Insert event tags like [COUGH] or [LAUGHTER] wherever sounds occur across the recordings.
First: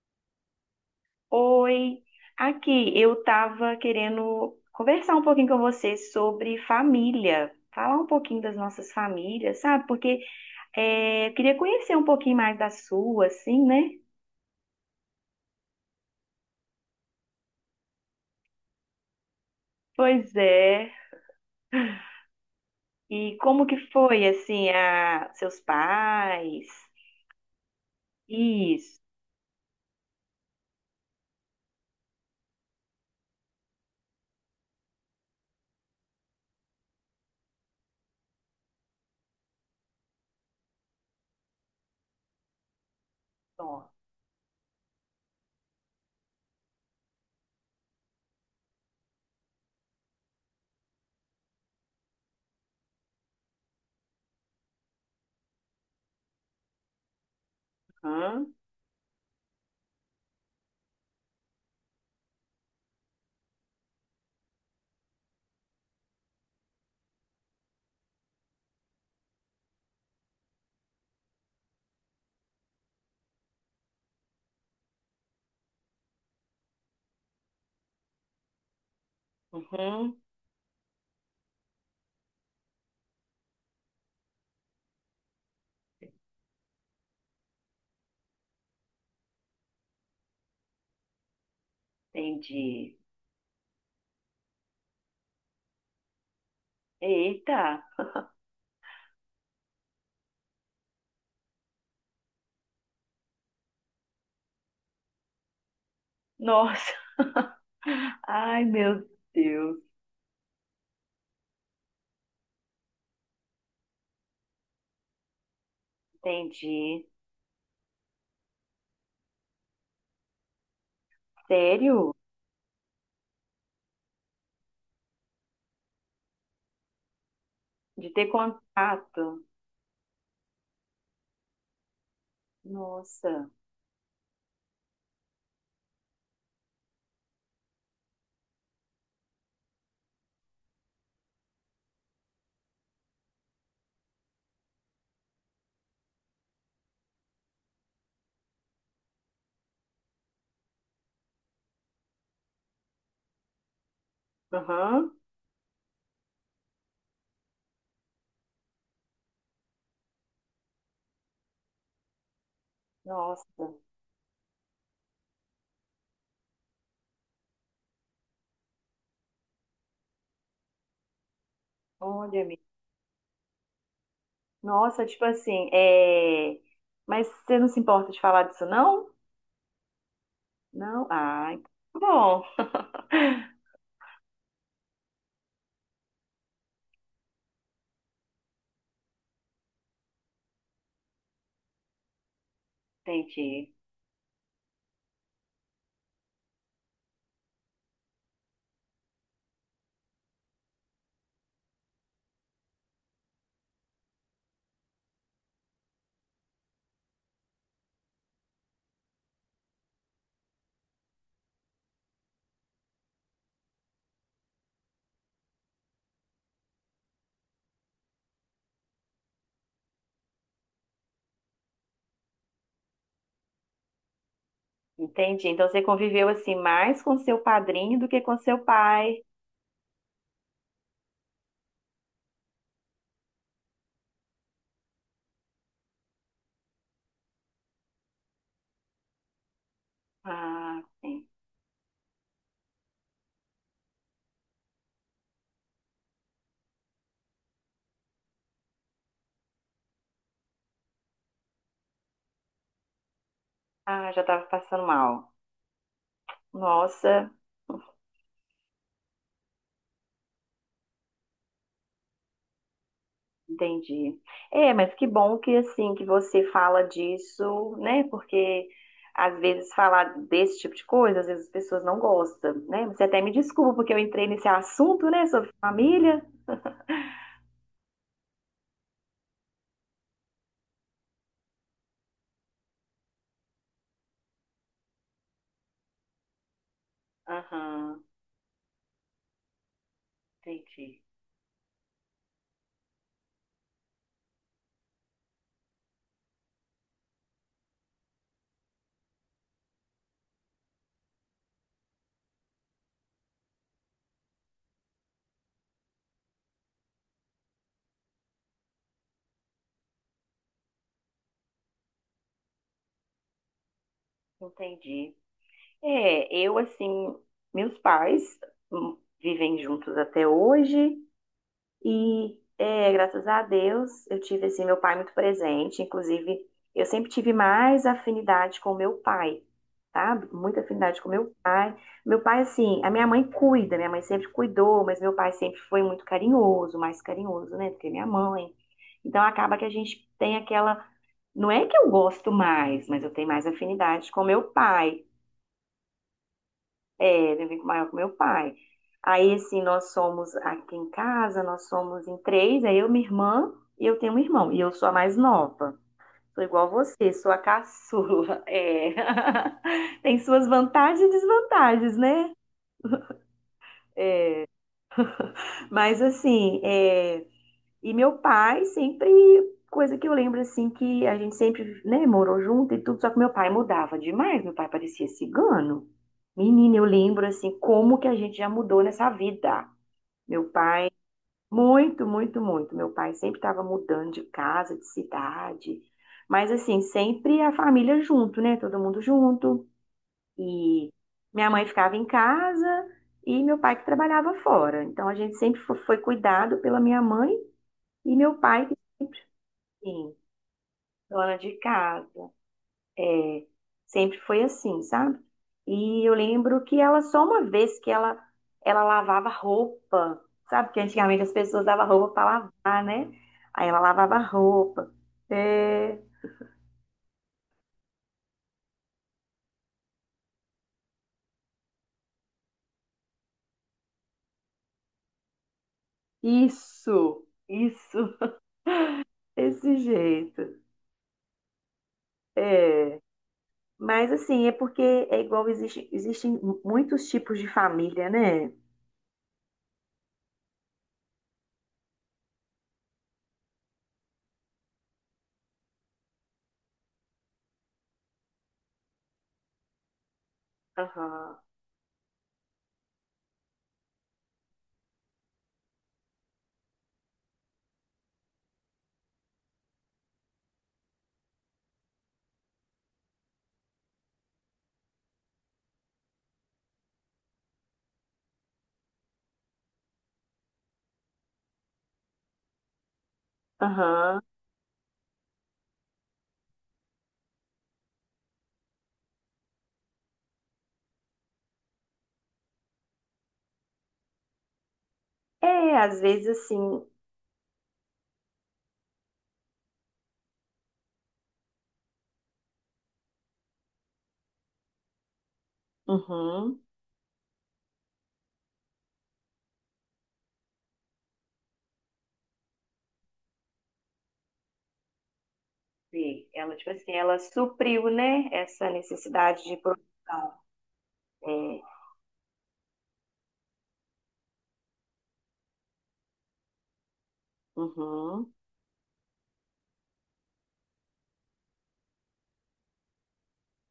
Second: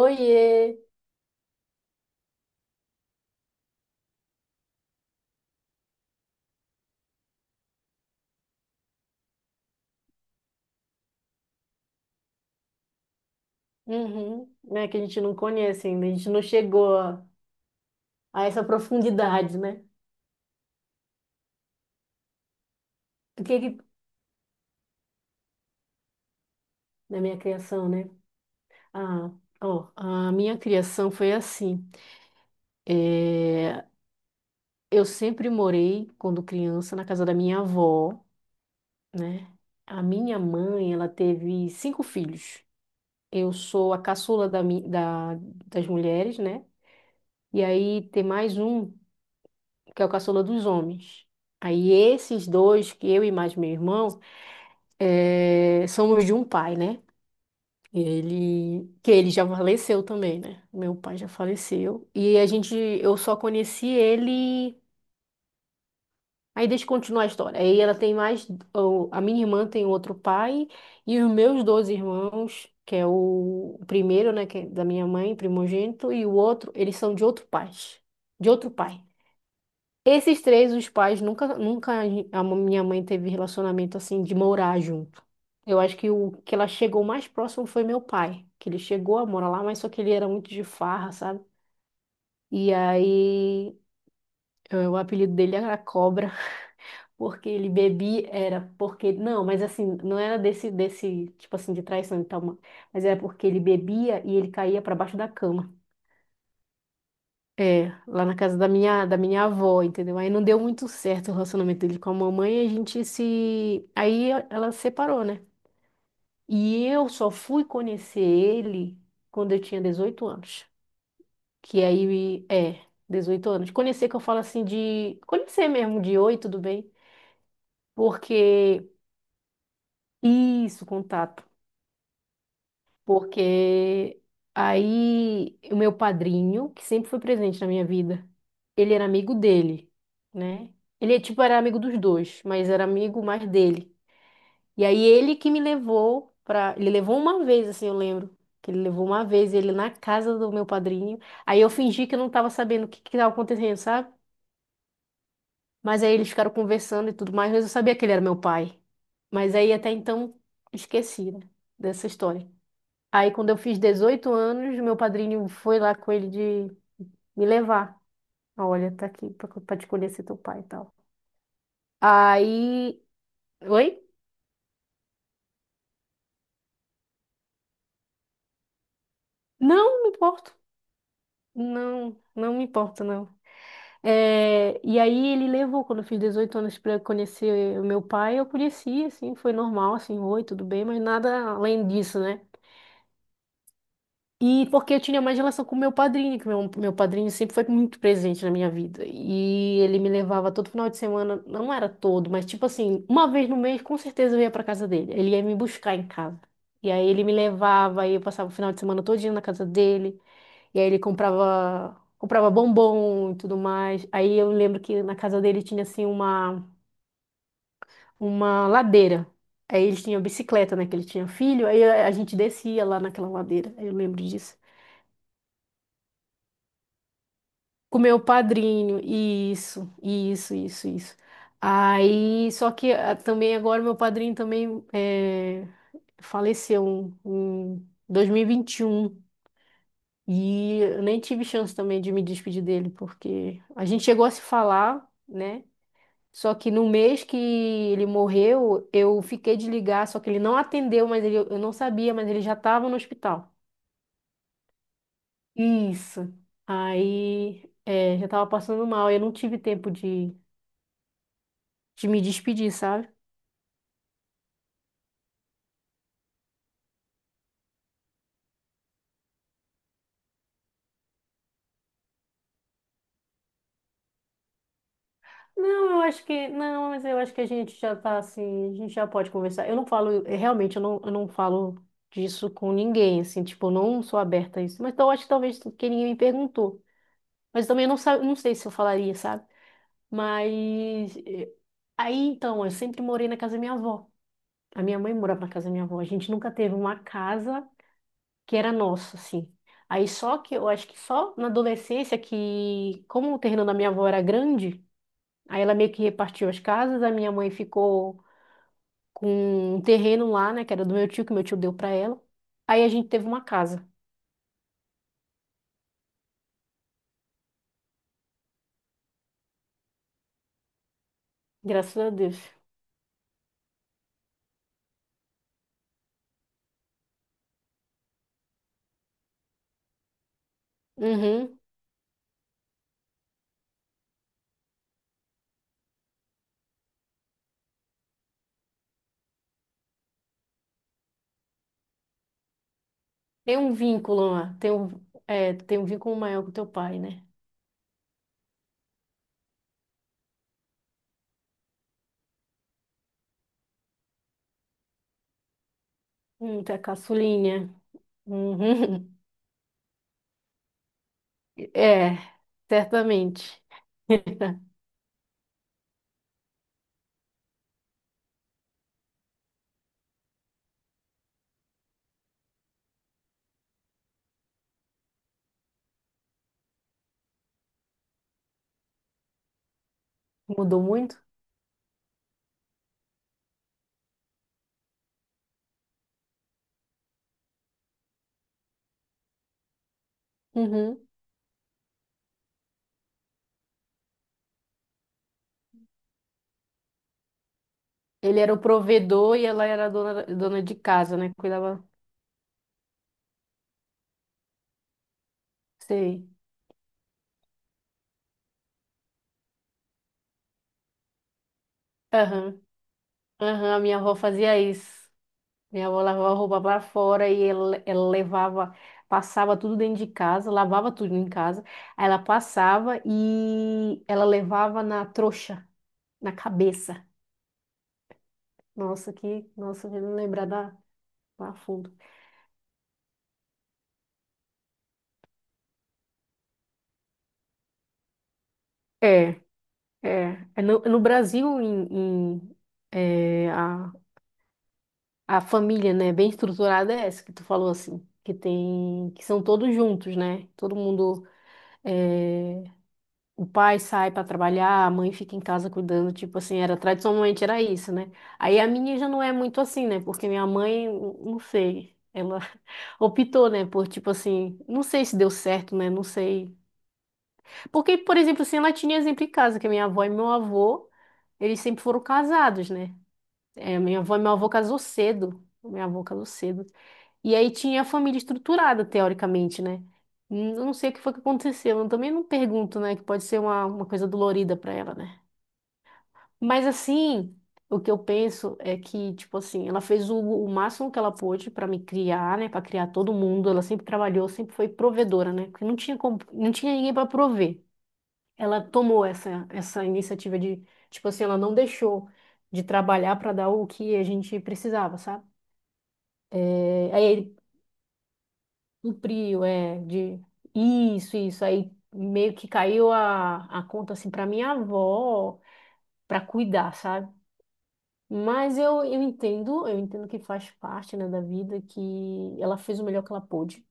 Oiê! Oi, aqui eu estava querendo conversar um pouquinho com você sobre família, falar um pouquinho das nossas famílias, sabe? Porque eu queria conhecer um pouquinho mais da sua, assim, né? Uhum. Né, que a gente não conhece ainda, a gente não chegou a essa profundidade, né? Pois é. E O que como que... que foi, assim, a seus pais? Da minha criação, né? Isso. Ah, ó, a minha criação foi assim. É, eu sempre morei, quando criança, na casa da minha avó, né? A minha mãe, ela teve cinco filhos. Eu Ó, sou a caçula das mulheres, né? E aí tem mais um, que é o caçula dos homens. Aí esses dois, que eu e mais meu irmão, é, somos de um pai, né? aham, Ele já faleceu também, né? Meu pai já faleceu. E a gente, eu só conheci ele. Aí deixa eu continuar a história. Aí ela tem mais, a minha irmã tem outro pai e os meus dois irmãos, que é o primeiro, né, que é da minha mãe, primogênito, e o outro, eles são de outro pai, de outro pai. uhum, Esses três, os pais nunca, nunca a minha mãe teve relacionamento assim de morar junto. Eu acho que o que ela chegou mais próximo foi meu pai, que ele chegou a morar lá, mas só que ele era muito de farra, sabe? E entendi. aí, o apelido dele era Cobra, [LAUGHS] porque ele Eita, bebia, era porque, não, mas assim, não era desse tipo assim, de traição e tal, mas era porque ele bebia e ele caía pra baixo da cama. nossa, É, [LAUGHS] lá na casa ai da meu minha, da minha Deus, avó, entendeu? Aí não deu muito certo o relacionamento dele com a mamãe, a gente se... Aí ela separou, né? E entendi. eu só fui conhecer ele quando eu tinha 18 anos. Que Sério? aí, é, 18 anos. Conhecer que eu falo assim de... Conhecer mesmo, de oi, tudo bem? De ter Porque... contato? Isso, contato. Nossa, Porque aí o meu padrinho, que sempre foi presente na minha vida, ele era amigo dele, né? Ele, tipo, era amigo dos dois, mas era amigo mais dele. E aí ele que me levou pra. Ele levou uma vez, assim, eu lembro. Que ele levou uma vez ele na casa do meu padrinho. Aí eu fingi que eu não tava sabendo o que que tava acontecendo, sabe? aham. Mas aí eles ficaram conversando e tudo mais, mas eu sabia que ele era meu pai. Mas aí até então esqueci, né, dessa história. Aí quando eu Nossa, fiz 18 anos, meu padrinho foi lá com ele de me levar. Olha, tá aqui pra te conhecer teu pai e tal. olha, amiga. Aí. Oi? Nossa, tipo assim, mas você não se importa de falar disso, não? Não, não me importo. Não? Ah, então tá Não, bom, não me importa, não. É, e aí ele levou, quando eu fiz 18 anos para conhecer o meu pai, eu conheci, assim, foi normal, assim, oi, tudo bem, mas nada além disso, né? entendi. E porque eu tinha mais relação com o meu padrinho, que meu padrinho sempre foi muito presente na minha vida. E ele me levava todo final de semana, não era todo, mas tipo assim, uma vez no mês, com certeza eu ia para casa dele. Ele ia me buscar em casa. E aí ele me levava, aí eu passava o final de semana todinho na casa dele. E aí ele comprava, comprava bombom e tudo mais. Aí eu lembro que na casa dele tinha assim uma ladeira. Aí eles tinham bicicleta, né? Que ele tinha filho. Aí a gente descia lá naquela ladeira. Eu lembro disso. Entendi. Então você conviveu assim mais com seu padrinho Com do que meu com seu padrinho. pai. Isso, isso, isso, isso. Aí, só que ah, também agora meu padrinho também é, faleceu em 2021. E vinte e um. E Ah, eu nem sim. tive chance também de me despedir dele, porque a gente chegou a se falar, né? Só que no mês que ele morreu, eu fiquei de ligar, só que ele não atendeu, mas ele, eu não sabia, mas ele já estava no hospital. Ah, já tava passando mal. Isso. Nossa. Aí, é, já estava passando mal, eu não tive tempo de me despedir, sabe? Entendi. É, mas que bom que assim que você fala disso, né? Porque às vezes falar desse tipo de coisa, às vezes as pessoas não gostam, né? Você até me desculpa porque eu entrei nesse assunto, né, sobre Não, eu família. acho que, não, mas eu acho que a gente já tá assim, a gente já pode conversar. Eu não falo, realmente, eu não falo disso com ninguém, assim, tipo, eu não sou aberta a isso. Mas então, eu acho que talvez porque ninguém me perguntou. Mas também eu não, Aham, sa- não sei se eu falaria, sabe? entendi. Mas aí então, eu sempre morei na casa da minha avó. A minha mãe morava na casa da minha avó. A gente nunca teve uma casa que era nossa, assim. Aí só que eu acho que só na adolescência que, como o terreno da minha avó era grande, aí ela meio que repartiu as casas, a minha mãe ficou com um terreno lá, né, que era do meu tio, que meu tio deu pra ela. Aí a gente teve uma casa, Entendi. É, eu assim, meus pais vivem juntos até hoje. graças a Deus. E é, graças a Deus, eu tive assim meu pai muito presente, inclusive eu sempre tive mais afinidade com meu pai, tá? Muita afinidade com meu Uhum. pai. Meu pai assim, a minha mãe cuida, minha mãe sempre cuidou, mas meu pai sempre foi muito carinhoso, mais carinhoso, né, do que minha mãe. Então acaba que a gente tem aquela, não é que eu gosto mais, mas eu tenho mais Tem um afinidade com vínculo meu lá, tem um, pai. é, tem um vínculo maior com teu pai, né? É, eu vivo maior com meu pai. Aí, assim, nós somos aqui em casa, nós somos em três, é eu, minha irmã e eu tenho um irmão. E eu sou a mais nova. Sou igual Tá você, sou a caçulinha. caçula. É. Uhum. [LAUGHS] Tem suas vantagens e desvantagens, É, né? certamente. [LAUGHS] Mas, assim, e meu pai sempre, coisa que eu lembro, assim, que a gente sempre, né, morou junto e tudo, só que meu pai mudava demais, meu pai parecia cigano. Menina, eu lembro, assim, como que a gente já mudou nessa vida. Meu Mudou pai muito? muito, muito, muito. Meu pai sempre estava mudando de casa, de cidade, mas assim, sempre a família junto, né? Todo mundo junto. E Uhum. minha mãe ficava em casa e meu pai que trabalhava fora. Então a gente sempre foi cuidado pela minha mãe e meu Ele era o pai que sempre, provedor e ela era a assim, dona, dona de casa, né? dona de Cuidava. casa. É, sempre foi assim, sabe? E eu Sei. lembro que ela, só uma vez que ela lavava roupa, sabe? Porque antigamente as pessoas davam roupa para Aham. lavar, né? Aí Aham, ela a minha avó lavava fazia roupa. isso. Minha É, avó lavava a roupa para fora ela levava, passava tudo dentro de casa, lavava tudo em casa. Aí ela passava e ela levava na trouxa, na cabeça. isso, Nossa, [LAUGHS] que. desse Nossa, eu não lembrar jeito. da, da fundo. É. Mas assim, é porque é igual, existe, existem muitos tipos de família, né? É. É, é no Brasil, em, é, a, a família, né, bem estruturada é essa que tu falou assim, que tem, que são todos juntos, né? Todo mundo, Aham, é, o pai sai para trabalhar, a mãe fica em casa cuidando, tipo assim, era tradicionalmente era isso, né? Aí a minha já não é muito assim, né? Porque minha mãe, não sei, ela [LAUGHS] optou, né, por tipo assim, não sei se deu certo, né? Não sei. Porque, por exemplo, assim, ela tinha exemplo em casa, que minha avó e meu avô eles sempre foram casados, né? É, minha avó, aham. meu avô casou cedo. Minha avó casou cedo. E aí tinha a família estruturada, teoricamente, né? Eu não sei o que foi que aconteceu. Eu também não pergunto, né? Que pode ser uma coisa dolorida para ela, né? É, às vezes Mas assim. assim, o que eu penso é que, tipo assim, ela fez o máximo que ela pôde para me criar, né? Para criar todo mundo. Ela sempre trabalhou, sempre foi provedora, né? Porque não tinha, não Uhum. tinha ninguém para prover. Ela tomou essa iniciativa de, tipo assim, ela não deixou de trabalhar para dar o que a gente precisava, sabe? Sim, ela, tipo É, assim, aí ela ele supriu, né, essa necessidade cumpriu, de é, de produção. isso, É, isso. Aí meio que caiu a conta, assim, para minha avó, para cuidar, sabe? uhum, Mas eu entendo que faz parte, né, da vida, que ela fez o melhor que ela pôde,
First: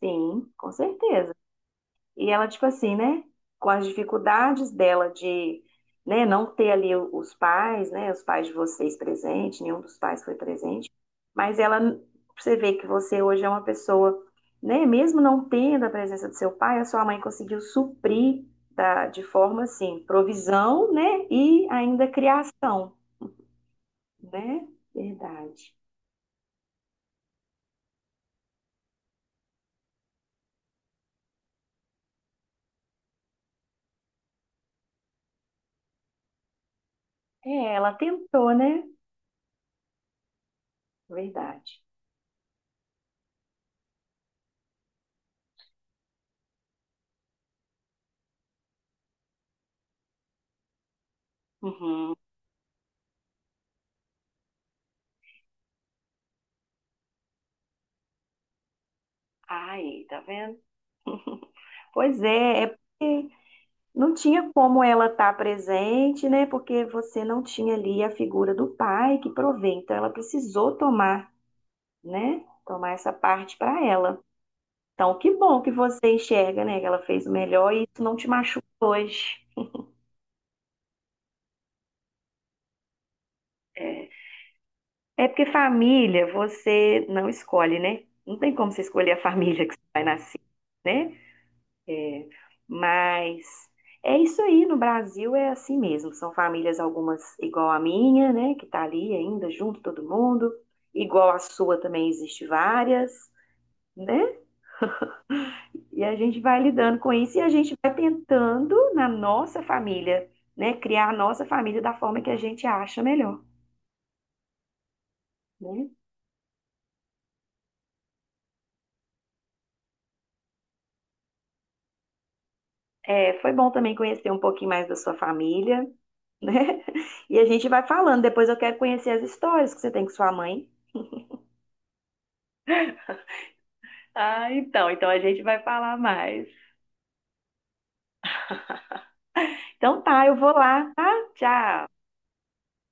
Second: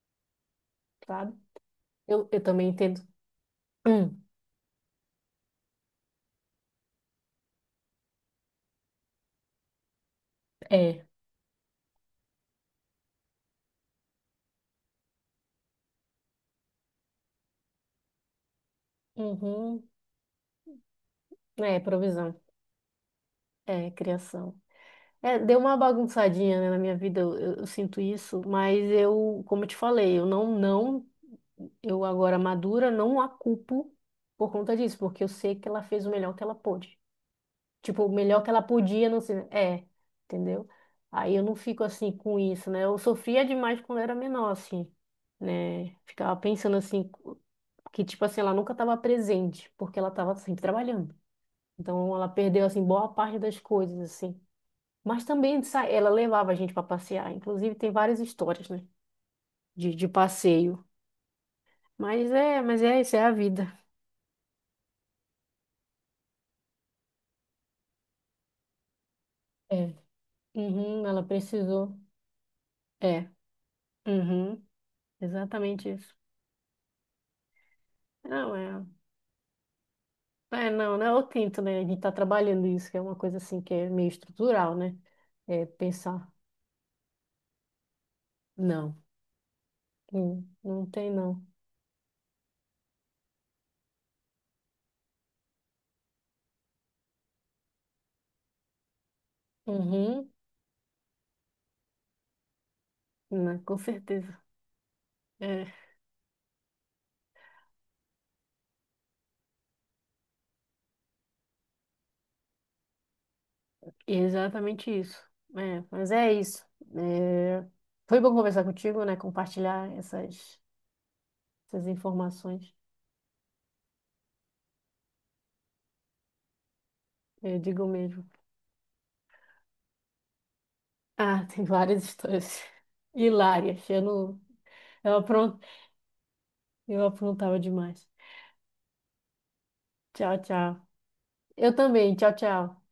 sim, com certeza. sabe? E Eu ela, tipo também assim, entendo. né, com as Hum, dificuldades dela de, né, não ter ali os pais, né, os pais de vocês presentes, nenhum dos pais foi presente, é. mas ela, você vê que você hoje é uma pessoa, né, mesmo não tendo a presença do seu pai, a sua mãe conseguiu suprir da, de forma, Uhum. assim, provisão, né, e É, ainda provisão. criação. É, criação. Né? É, deu Verdade. uma bagunçadinha, né, na minha vida, eu sinto isso, mas eu, como eu te falei, eu não, não eu agora, madura, não a culpo por conta disso, porque eu sei que ela fez o melhor que ela pôde. É, ela Tipo, o melhor que tentou, ela né? podia, não sei. É, entendeu? Aí eu não Verdade. fico assim com isso, né? Eu sofria demais quando era menor, assim, né? Ficava pensando assim, que tipo assim, ela nunca estava presente, porque ela estava sempre trabalhando. Uhum. Então ela perdeu, assim, boa parte das coisas, assim. Mas também ela levava a gente para passear. Inclusive, tem várias histórias, né? Aí, De tá vendo? passeio. Pois é, é Mas é isso, é porque a vida. não tinha como ela estar presente, né? Porque você não tinha ali a figura do pai que provê. É. Então, ela precisou Uhum, ela tomar, precisou. né? Tomar essa É, parte para ela. uhum, Então, que bom que exatamente você isso. enxerga, né? Que ela fez o melhor e isso não te Não, machuca é, hoje. é, não, não é o tinto, né? A gente tá trabalhando isso, que é uma coisa assim que é É, meio estrutural, né? é porque É pensar, família você não escolhe, né? Não tem como você não, escolher a família que você vai nascer, não tem né? não. É, mas é isso aí, no Brasil é assim mesmo. São famílias, algumas igual a minha, né, que tá ali ainda junto todo Uhum, mundo, igual a sua também existe várias, né, com né? certeza. É, E a gente vai lidando com isso e a gente vai tentando na nossa família, né, criar a nossa família da forma que a gente acha melhor, exatamente isso. É, né? mas é isso. É, foi bom conversar contigo, né? Compartilhar essas, essas informações. É, foi bom também conhecer um pouquinho mais da sua família, né? [LAUGHS] E a Eu gente vai digo falando. mesmo. Depois eu quero conhecer as histórias que você tem com sua mãe. Ah, [LAUGHS] tem várias histórias [LAUGHS] hilárias. Eu não, Ah, então, então eu a gente vai falar mais. eu aprontava demais. Então tá, eu Tchau, vou tchau. lá, tá? Eu Tchau. também. Tchau, tchau.